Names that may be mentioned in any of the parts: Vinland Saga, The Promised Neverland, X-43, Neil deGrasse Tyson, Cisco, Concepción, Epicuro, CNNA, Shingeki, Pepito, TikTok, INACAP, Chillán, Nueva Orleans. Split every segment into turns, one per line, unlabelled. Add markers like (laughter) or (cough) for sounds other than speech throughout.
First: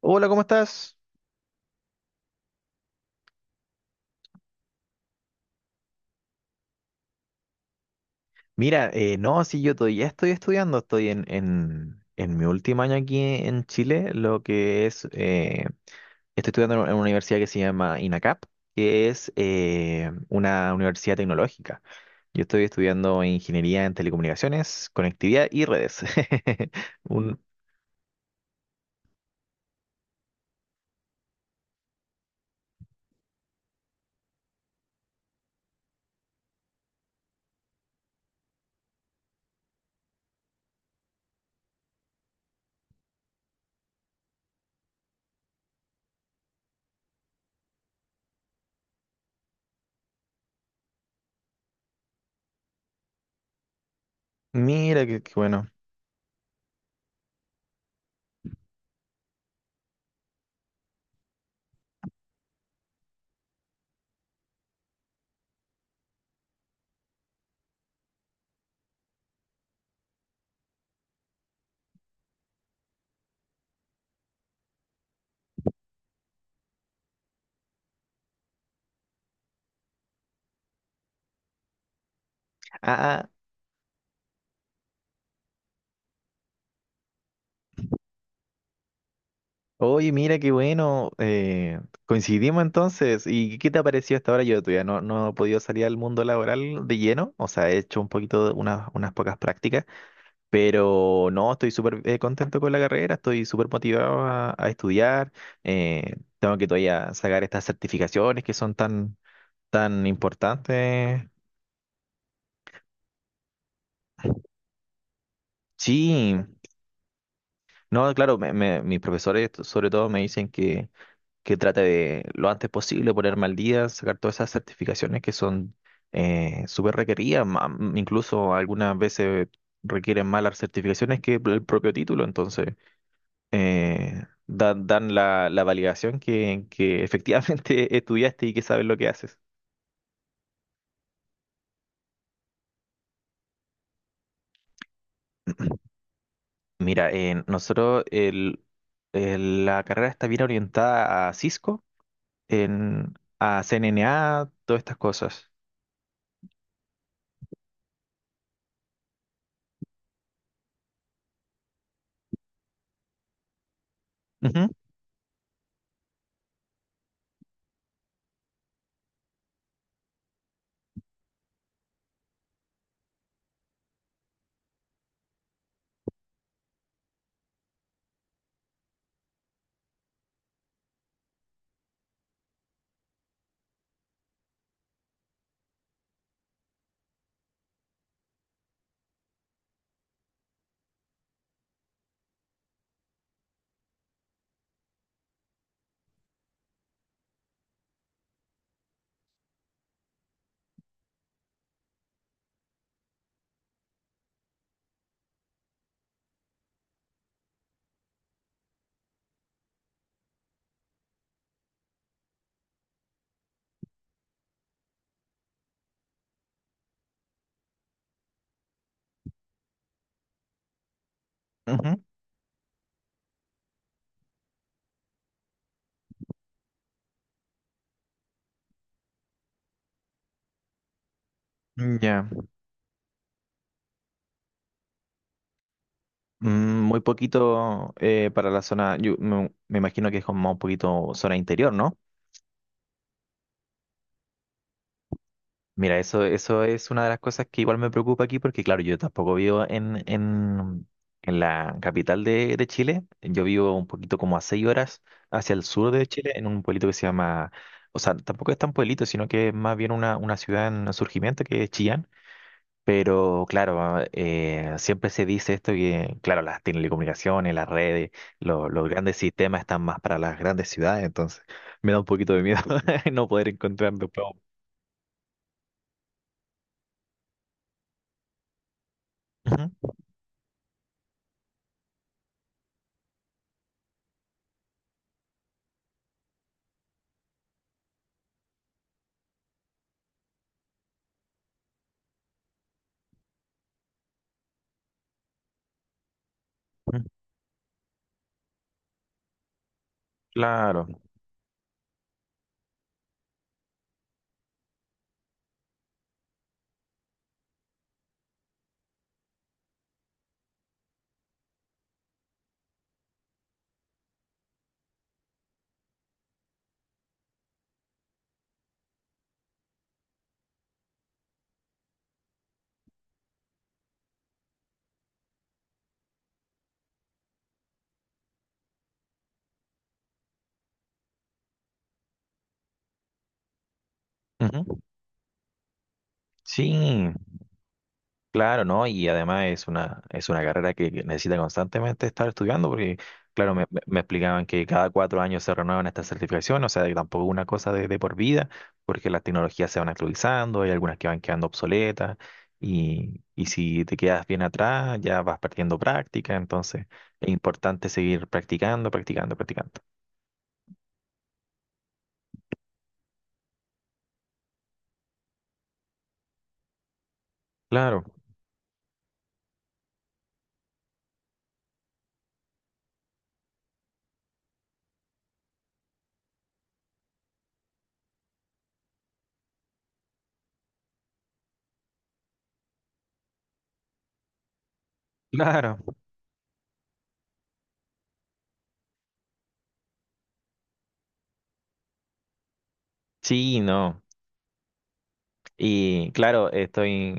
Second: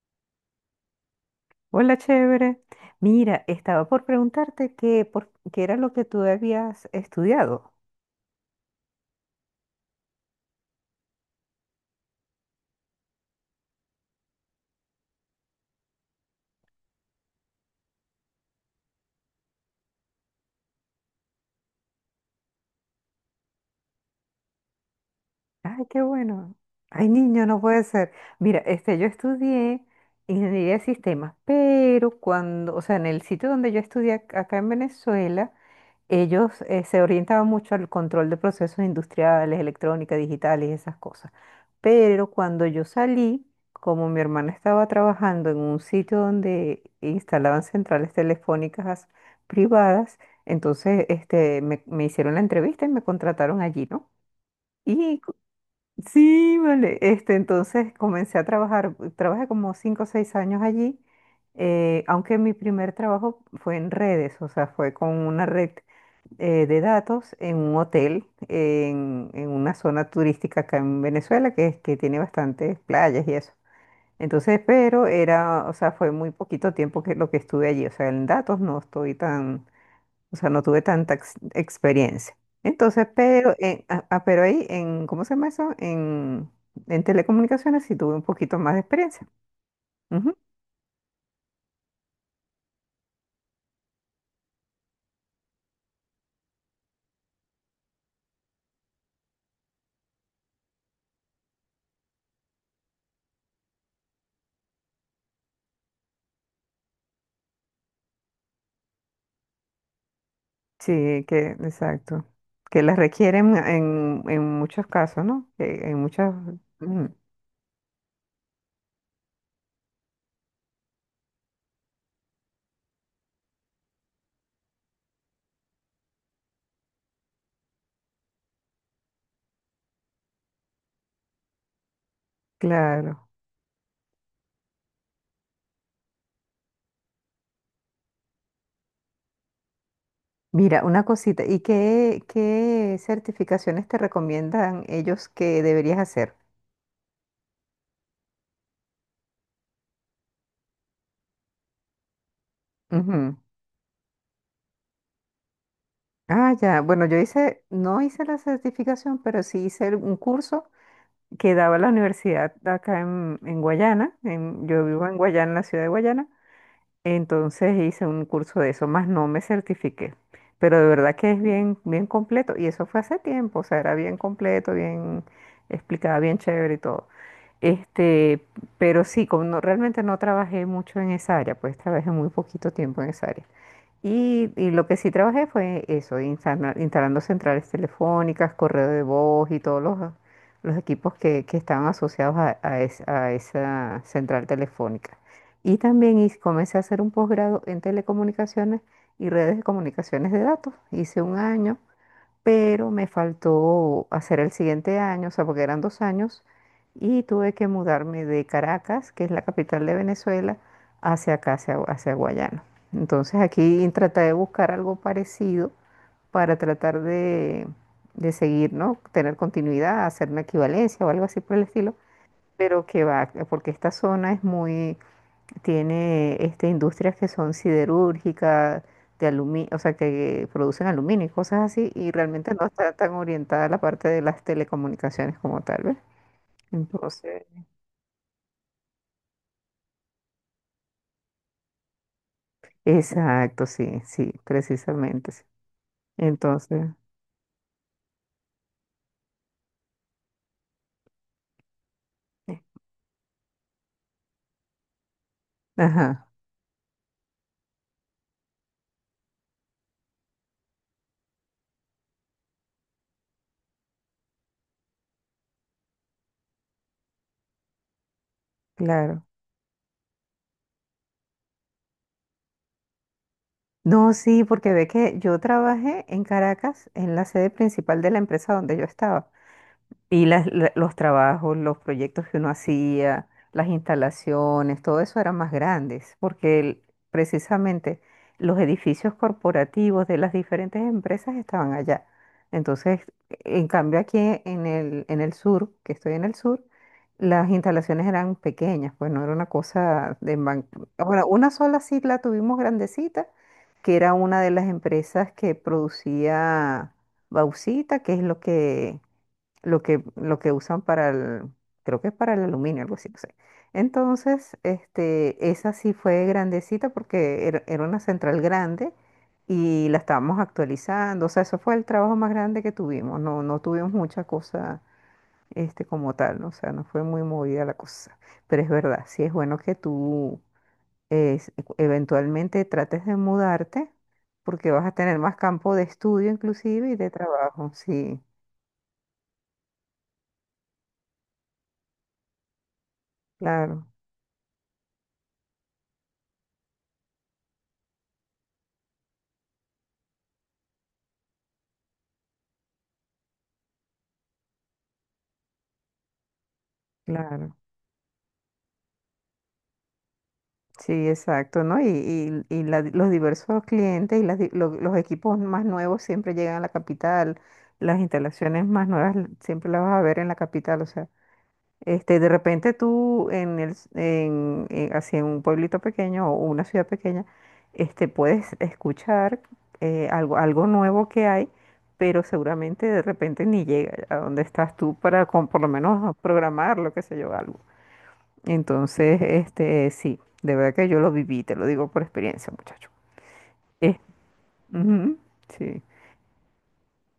Hola, ¿cómo estás?
Hola, chévere. Mira, estaba por preguntarte qué era lo que tú habías estudiado.
Mira, no, sí, yo todavía estoy estudiando, estoy en mi último año aquí en Chile, lo que es, estoy estudiando en una universidad que se llama INACAP, que es una universidad tecnológica. Yo estoy estudiando ingeniería en telecomunicaciones, conectividad y
Ay,
redes.
qué bueno.
(laughs)
Ay,
Un-
niño, no puede ser. Mira, yo estudié ingeniería de sistemas, pero en el sitio donde yo estudié acá en Venezuela, ellos se orientaban mucho al control de procesos industriales, electrónica, digitales, esas cosas. Pero cuando yo salí, como mi hermana estaba trabajando en un sitio donde instalaban centrales telefónicas privadas, me hicieron la entrevista y me contrataron allí, ¿no?
mira,
Y
qué
cu-
bueno.
sí, vale, entonces comencé a trabajar, trabajé como cinco o seis años allí, aunque mi primer trabajo fue en redes, o sea, fue con una red de datos en un hotel en una zona turística acá en Venezuela que tiene bastantes playas y eso. Entonces, pero era, o sea, fue muy poquito tiempo que lo que estuve allí. O sea, en datos no estoy tan, o sea, no tuve tanta experiencia.
Ah,
Entonces,
ah,
pero ahí en, ¿cómo se llama eso? En telecomunicaciones sí tuve un poquito más de experiencia.
Oye,
Ujú.
mira qué bueno, coincidimos entonces. ¿Y qué te ha parecido hasta ahora? Yo todavía no he podido salir al mundo laboral de lleno, o sea, he hecho un poquito, de unas pocas prácticas, pero no, estoy súper contento con la carrera, estoy súper motivado a estudiar, tengo que todavía sacar estas certificaciones que son tan
Sí,
importantes.
exacto. Que las requieren en muchos casos, ¿no? Que en
Sí,
muchas...
no, claro, mis profesores sobre todo me dicen que trate de lo antes posible ponerme al día, sacar todas esas certificaciones que son súper requeridas, incluso algunas veces requieren más las certificaciones que el propio título, entonces
Claro.
dan, dan la validación que efectivamente (laughs) estudiaste y que sabes lo que haces.
Mira, una cosita, ¿ qué certificaciones te recomiendan ellos que
(clears throat)
deberías hacer?
Mira, nosotros la carrera está bien orientada a Cisco, en,
Ujú.
a CNNA, todas estas cosas.
Ah, ya. Bueno, yo hice, no hice la certificación, pero sí hice un curso que daba la universidad acá en Guayana.
Ujú,
Yo vivo en Guayana, en la ciudad de Guayana. Entonces hice un curso de eso, más no me certifiqué, pero de verdad que es bien, bien completo y eso fue hace tiempo, o sea, era bien completo, bien explicada, bien chévere y todo. Este, pero sí, como realmente no trabajé mucho en esa área, pues trabajé muy poquito tiempo en esa área. Y lo que sí trabajé fue eso, instalando centrales telefónicas, correo de voz y todos los equipos que estaban asociados a esa central telefónica. Y también comencé a hacer un posgrado en telecomunicaciones y redes de comunicaciones de datos. Hice un año pero me faltó hacer el siguiente año, o sea, porque eran dos años, y tuve que mudarme de Caracas, que es la capital de Venezuela, hacia acá, hacia Guayana. Entonces aquí traté de buscar algo parecido para tratar de seguir, ¿no? Tener continuidad, hacer una equivalencia o algo así por el estilo,
ujú.
pero que va, porque esta zona es muy tiene industrias que son siderúrgicas, de aluminio, o sea, que producen aluminio y cosas así, y
Ya.
realmente no está tan orientada a la parte de las telecomunicaciones como tal, ¿ves?
Mm, muy
Entonces,
poquito para la zona, yo me imagino que es como un poquito zona interior, ¿no?
exacto, sí, sí, precisamente, sí.
Mira, eso
Entonces,
es una de las cosas que igual me preocupa aquí porque, claro, yo tampoco vivo en la capital
eh,
de Chile, yo vivo un poquito como a seis horas hacia el sur de
ajá,
Chile, en un pueblito que se llama, o sea, tampoco es tan pueblito, sino que es más bien una ciudad en surgimiento que es Chillán. Pero claro, siempre se dice esto que, claro, las telecomunicaciones, las redes, los grandes
claro.
sistemas están más para las grandes ciudades, entonces me da un poquito de miedo (laughs) no poder encontrar
No,
después.
sí, porque ve que yo trabajé en Caracas, en la sede principal de la empresa donde yo estaba.
Ujú,
Y los trabajos, los proyectos que uno hacía, las instalaciones, todo eso eran más grandes, porque precisamente los edificios corporativos de las diferentes empresas estaban allá. Entonces, en cambio aquí en el sur, que estoy en el sur,
ujú,
las instalaciones eran pequeñas, pues no era una cosa de...
claro,
Bueno, una sola sí la tuvimos grandecita, que era una de las empresas que producía bauxita, que es lo que lo que usan para el, creo que es para el aluminio, algo así, no sé. Entonces, esa sí fue grandecita porque era, era una central grande y la estábamos actualizando. O sea, eso fue el trabajo más grande que tuvimos. No, no tuvimos mucha cosa, como tal, ¿no? O sea, no fue muy movida la cosa. Pero es verdad, sí es bueno que tú es- eventualmente trates de mudarte porque
ujú,
vas a tener más campo de estudio inclusive y de
sí.
trabajo. Sí,
Claro, ¿no? Y además es una carrera que necesita constantemente estar estudiando, porque, claro,
claro,
me explicaban que cada cuatro años se renuevan estas certificaciones, o sea, que tampoco es una cosa de por vida, porque las tecnologías se van actualizando, hay algunas que van quedando obsoletas, y si te quedas bien atrás, ya vas perdiendo práctica, entonces es
claro.
importante seguir practicando, practicando, practicando.
Sí, exacto, ¿no? Y la- los diversos clientes y lo- los equipos más nuevos siempre llegan a la capital, las
Claro,
instalaciones más nuevas siempre las vas a ver en la capital, o sea, de repente tú en el, s- en- así en un pueblito pequeño o una ciudad pequeña, puedes escuchar algo, algo nuevo que hay, pero seguramente de repente ni llega a donde estás tú para con, por lo
claro,
menos programar, lo que sé yo, algo. Entonces, sí, de verdad que yo lo viví, te lo digo por experiencia, muchacho.
sí,
Eh,
no.
Ujú, sí,
Y claro, estoy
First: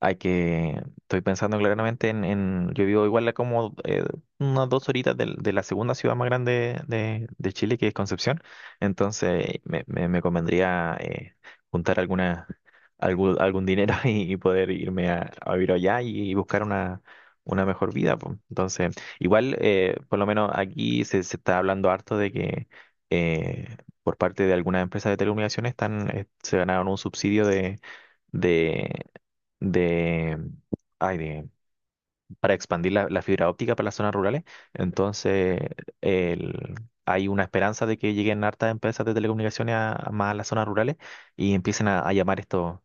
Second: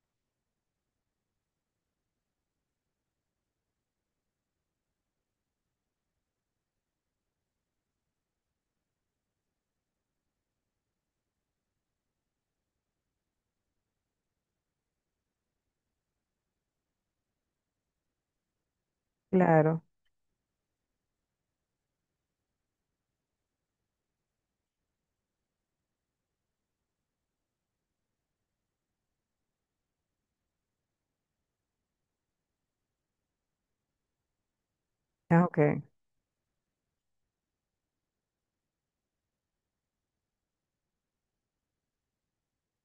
hay que, estoy pensando claramente en, yo vivo igual a como unas dos horitas de la segunda ciudad más grande de Chile, que es Concepción. Entonces me convendría juntar alguna, algún dinero (laughs) y poder irme a vivir allá y buscar una mejor vida. Po. Entonces, igual,
claro.
por lo menos aquí se está hablando harto de que eh, por parte de algunas empresas de telecomunicaciones están, se ganaron un subsidio de de, ay, de- para expandir la fibra óptica para las zonas rurales.
Ah,
Entonces,
ok.
el- hay una esperanza de que lleguen hartas empresas de telecomunicaciones, a más a las zonas rurales y empiecen a llamar estos,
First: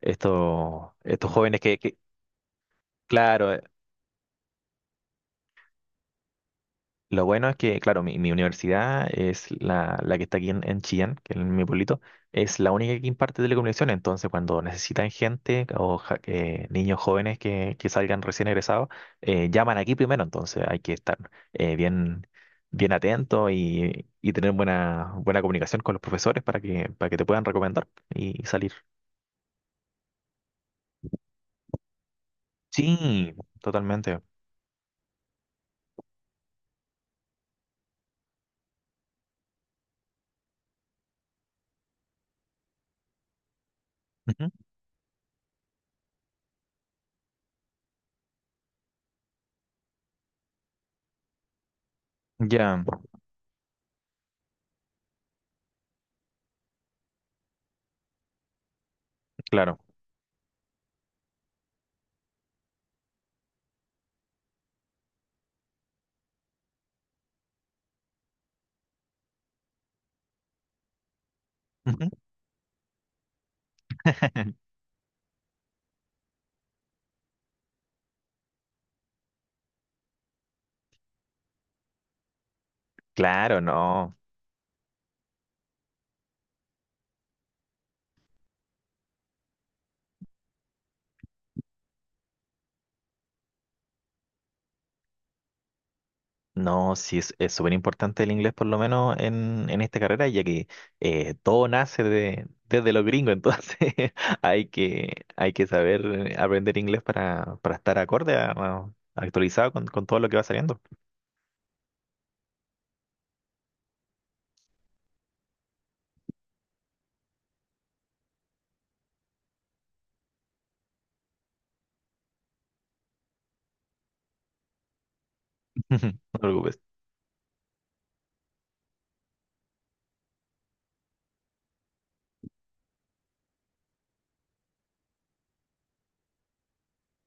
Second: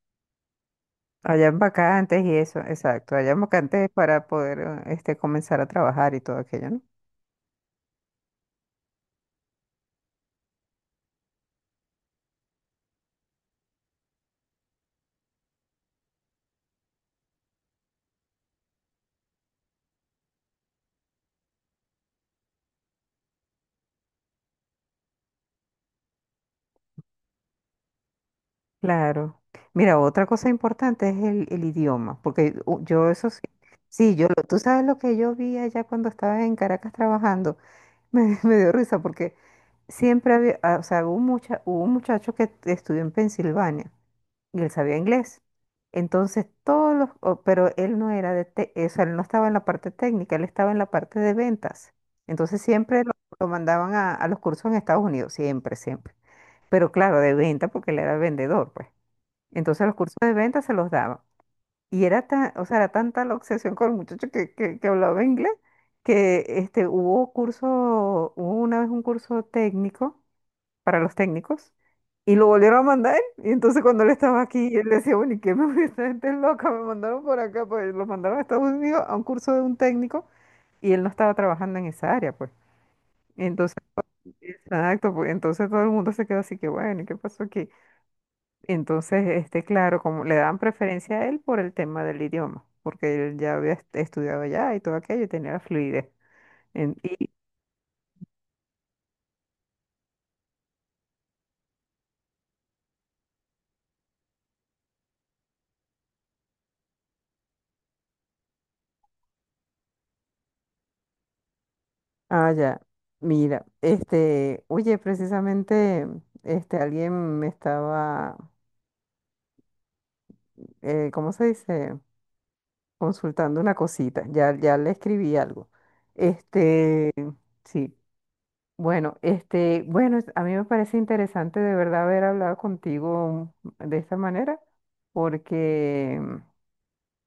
estos, estos
Allá en
jóvenes
vacantes y eso, exacto. Allá en
claro.
vacantes para poder comenzar a trabajar y todo aquello, ¿no?
Lo bueno es que, claro, mi universidad es la que está aquí en Chillán, que es mi pueblito, es la única que imparte telecomunicaciones. Entonces, cuando necesitan gente niños jóvenes que salgan recién egresados, llaman aquí primero. Entonces, hay que estar bien atento y tener buena, buena comunicación con los profesores para para que te puedan recomendar y salir.
Claro. Mira, otra cosa importante es el idioma, porque yo eso
Sí,
sí, sí,
totalmente.
yo, tú sabes lo que yo vi allá cuando estaba en Caracas trabajando. (laughs) Me dio risa porque siempre había, ah, o sea, hubo, mucha, hubo un muchacho que estudió en Pensilvania
Ujú.
y él sabía inglés. Entonces todos pero él no era o sea, él no estaba en la parte técnica, él estaba en la parte de ventas. Entonces
Ya,
siempre lo mandaban a los cursos en Estados Unidos, siempre, siempre. Pero claro, de venta porque él era vendedor, pues.
claro.
Entonces los cursos de venta se los daban. Y era tan, o sea, era tanta la obsesión con el muchacho que hablaba inglés que hubo curso, hubo una vez un curso técnico para los técnicos
Ujú.
y lo volvieron a mandar. Y entonces cuando él estaba aquí,
(laughs)
él decía, bueno, ¿y qué me (laughs) esta gente es loca? Me mandaron por acá, pues lo mandaron a Estados Unidos a un curso de un técnico y él no estaba trabajando en esa área, pues.
Claro,
Entonces,
no.
exacto, pues entonces todo el mundo se quedó así que, bueno, ¿y qué pasó aquí? Entonces, claro, como le daban preferencia a él por el tema del idioma, porque él ya había estudiado allá y todo aquello y tenía la fluidez.
No, sí, es súper importante el inglés, por lo menos en esta carrera, ya que todo nace de, desde los gringos, entonces (laughs) hay que saber aprender inglés para estar acorde, actualizado con todo lo que va saliendo.
Ah, ya. Mira, oye, precisamente, alguien me estaba, ¿cómo se dice? Consultando una cosita. Ya, ya le escribí algo.
(laughs) No te preocupes.
Este, sí. Bueno, a mí me parece interesante de verdad haber hablado contigo de esta manera, porque,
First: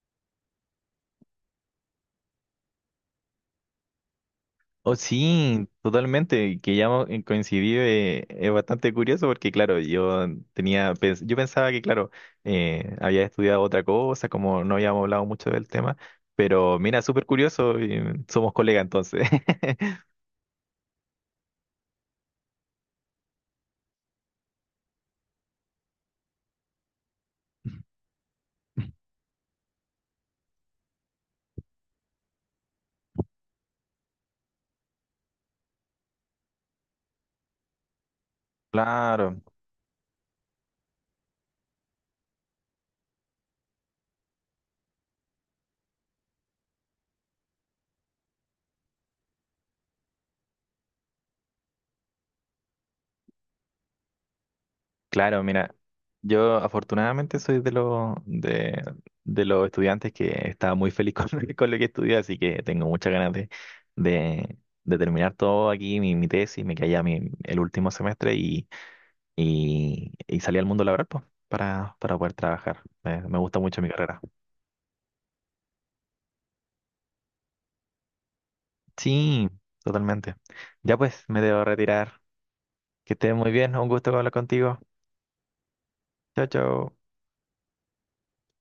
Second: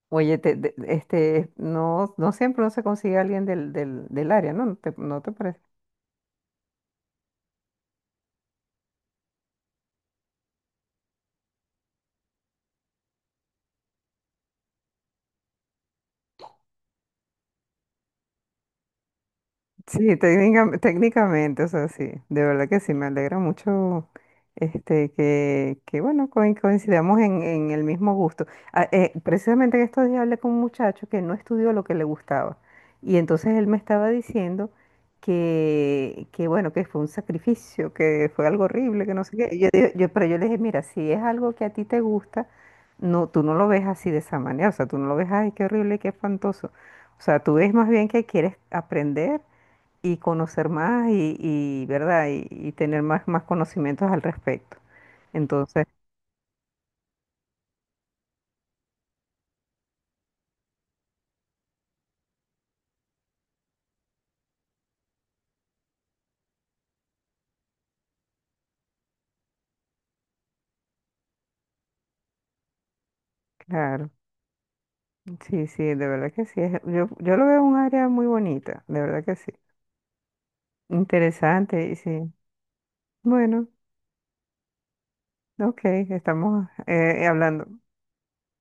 oye, no, no siempre uno se consigue a alguien del área, ¿no? ¿
Oh,
no te parece?
sí, totalmente, y que ya coincidí, es bastante curioso porque, claro, yo yo pensaba que, claro, había estudiado otra cosa, como no habíamos hablado mucho del tema, pero mira, súper curioso, y somos colegas entonces.
Sí, técnicamente, o sea, sí, de verdad que sí, me alegra mucho que bueno, coincidamos en el mismo gusto.
(laughs)
Precisamente en estos días hablé con un muchacho que no estudió lo que le gustaba y entonces él me estaba diciendo que bueno, que fue un sacrificio, que fue algo horrible, que no sé
Claro.
qué. Y Yo yo le dije, mira, si es algo que a ti te gusta, no, tú no lo ves así de esa manera, o sea, tú no lo ves, ay, qué horrible, qué espantoso. O sea, tú ves más bien que quieres aprender y conocer más y, ¿verdad? Y tener más, más conocimientos al respecto.
Claro, mira,
Entonces,
yo afortunadamente soy de los estudiantes que estaba muy feliz con, (laughs) con lo que estudié, así que tengo muchas ganas de, de terminar todo aquí, mi tesis, me quedé ya el último semestre y salí al mundo laboral pues, para poder trabajar. Me gusta mucho mi
claro,
carrera.
sí, sí, de verdad que sí. Yo, yo lo veo un área muy bonita, de verdad que
Sí,
sí.
totalmente. Ya pues, me debo
Interesante, y
retirar.
sí.
Que estés muy
Bueno,
bien, un gusto hablar contigo.
ok,
Chao,
estamos
chao.
hablando.